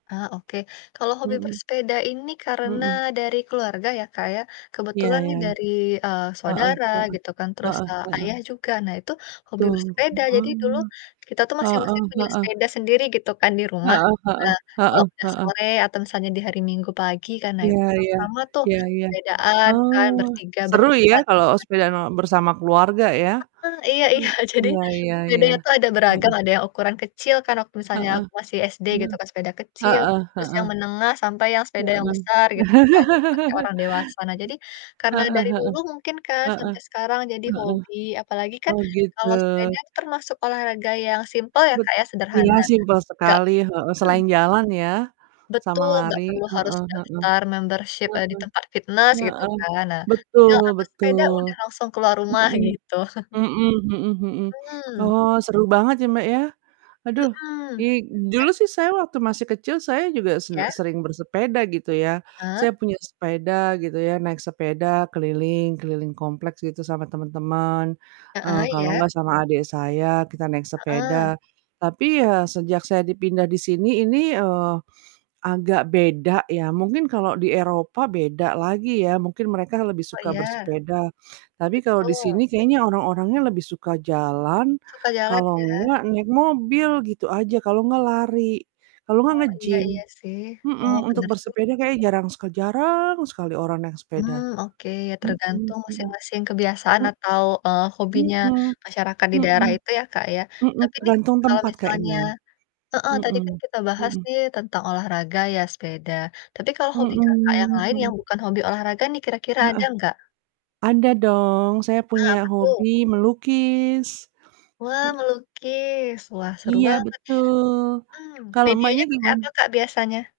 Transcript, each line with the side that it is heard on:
left: Ah oke, kalau hobi
right: Mhm.
left: bersepeda ini karena
right: Mhm.
left: dari keluarga ya Kak ya.
right: Iya
left: Kebetulan
right: iya.
left: nih dari, eee,
right: Heeh
left: saudara
right: heeh,
left: gitu kan terus,
right: heeh
left: eee,
right: heeh.
left: ayah juga nah itu hobi
right: Betul, betul
left: bersepeda jadi dulu
right: banget.
left: kita tuh
right: Heeh
left: masing-masing punya
right: heeh
left: sepeda sendiri gitu kan di rumah.
right: Heeh heeh
left: Nah, kalau
right: heeh
left: udah
right: heeh.
left: sore atau misalnya di hari Minggu pagi kan nah
right: Iya
left: itu
right: iya,
left: sama-sama tuh
right: iya iya,
left: sepedaan kan
right: oh.
left: bertiga
right: Seru ya
left: berempat.
right: kalau
left: [unintelligible]
right: sepedaan bersama keluarga ya.
left: Heeh, iya iya
right: Mmm.
left: jadi
right: Iya iya iya.
left: sepedanya tuh ada beragam
right: Mhm.
left: ada yang ukuran kecil kan waktu misalnya
right: Heeh,
left: aku masih SD
right: mhm,
left: gitu kan sepeda kecil,
right: heeh
left: terus yang
right: heeh.
left: menengah sampai yang sepeda yang
right: Heeh.
left: besar gitu kan dipake orang dewasa. Nah jadi karena
right: Heeh
left: dari
right: heeh,
left: dulu mungkin kan
right: heeh,
left: sampai sekarang jadi
right: heeh,
left: hobi apalagi kan
right: oh gitu.
left: kalau sepeda termasuk olahraga yang simpel ya
right: Bet
left: Kak ya,
right: iya,
left: sederhana
right: simpel
left: nggak
right: sekali, heeh.
left: mhm.
right: Selain jalan, ya, sama
left: Betul, gak
right: lari,
left: perlu harus
right: heeh heeh,
left: daftar membership,
right: heeh,
left: eee, di tempat fitnes gitu
right: heeh.
left: kan, nah tinggal
right: Betul
left: ambil sepeda udah
right: betul.
left: langsung keluar rumah
right: Mhm,
left: gitu.
right: mhm mhm mhm.
left: Mhm.
right: Oh seru banget ya Mbak ya. Aduh
left: Mhm.
right: i dulu
left: Nah
right: sih saya waktu masih kecil saya juga sen
left: Iya?
right: sering bersepeda gitu ya. Saya
left: Heeh.
right: punya sepeda gitu ya, naik sepeda keliling keliling kompleks gitu sama temen-temen. Eee,
left: Heeh,
right: kalau
left: iya.
right: gak sama adik saya kita naik
left: Heeh.
right: sepeda. Tapi ya sejak saya dipindah di sini ini, eee, agak beda yah. Mungkin kalau di Eropa beda lagi ya. Mungkin mereka lebih
left: Oh,
right: suka
left: iya.
right: bersepeda. Tapi kalau
left: Betul.
right: disini kayaknya orang-orangnya lebih suka jalan,
left: Suka jalan
right: kalau
left: ya.
right: gak naik mobil gitu aja, kalau gak lari, kalau gak
left: Oh, iya
right: nge-gym,
left: iya sih, oh,
right: mhm, untuk
left: bener juga.
right: bersepeda kayaknya jarang sekal jarang sekali orang naik
left: Mmm,
right: sepeda.
left: oke
right: Mhm
left: tergantung
right: mhm.
left: masing-masing kebiasaan atau, eee,
right: M
left: hobinya
right: mhm,
left: masyarakat di
right: mhm.
left: daerah itu ya Kak ya
right: Mhm,
left: tapi nih
right: tergantung
left: kalo
right: tempat
left: misalnya
right: kayaknya.
left: heeh, tadi kan
right: Mhm,
left: kita bahas
right: mhm.
left: nih tentang olahraga ya sepeda tapi kalau hobi Kakak yang
right: Mhm,
left: lain yang
right: mhm.
left: bukan hobi olahraga nih kira-kira ada
right: Heeh.
left: nggak?
right: Ada dong saya
left: Ah,
right: punya
left: apa tuh?
right: hobi melukis.
left: Wah
right: M
left: melukis wah seru
right: Iya
left: banget,
right: betul,
left: mmm,
right: kalau
left: medianya
right: Mbaknya
left: seperti
right: gimana?
left: apa Kak biasanya?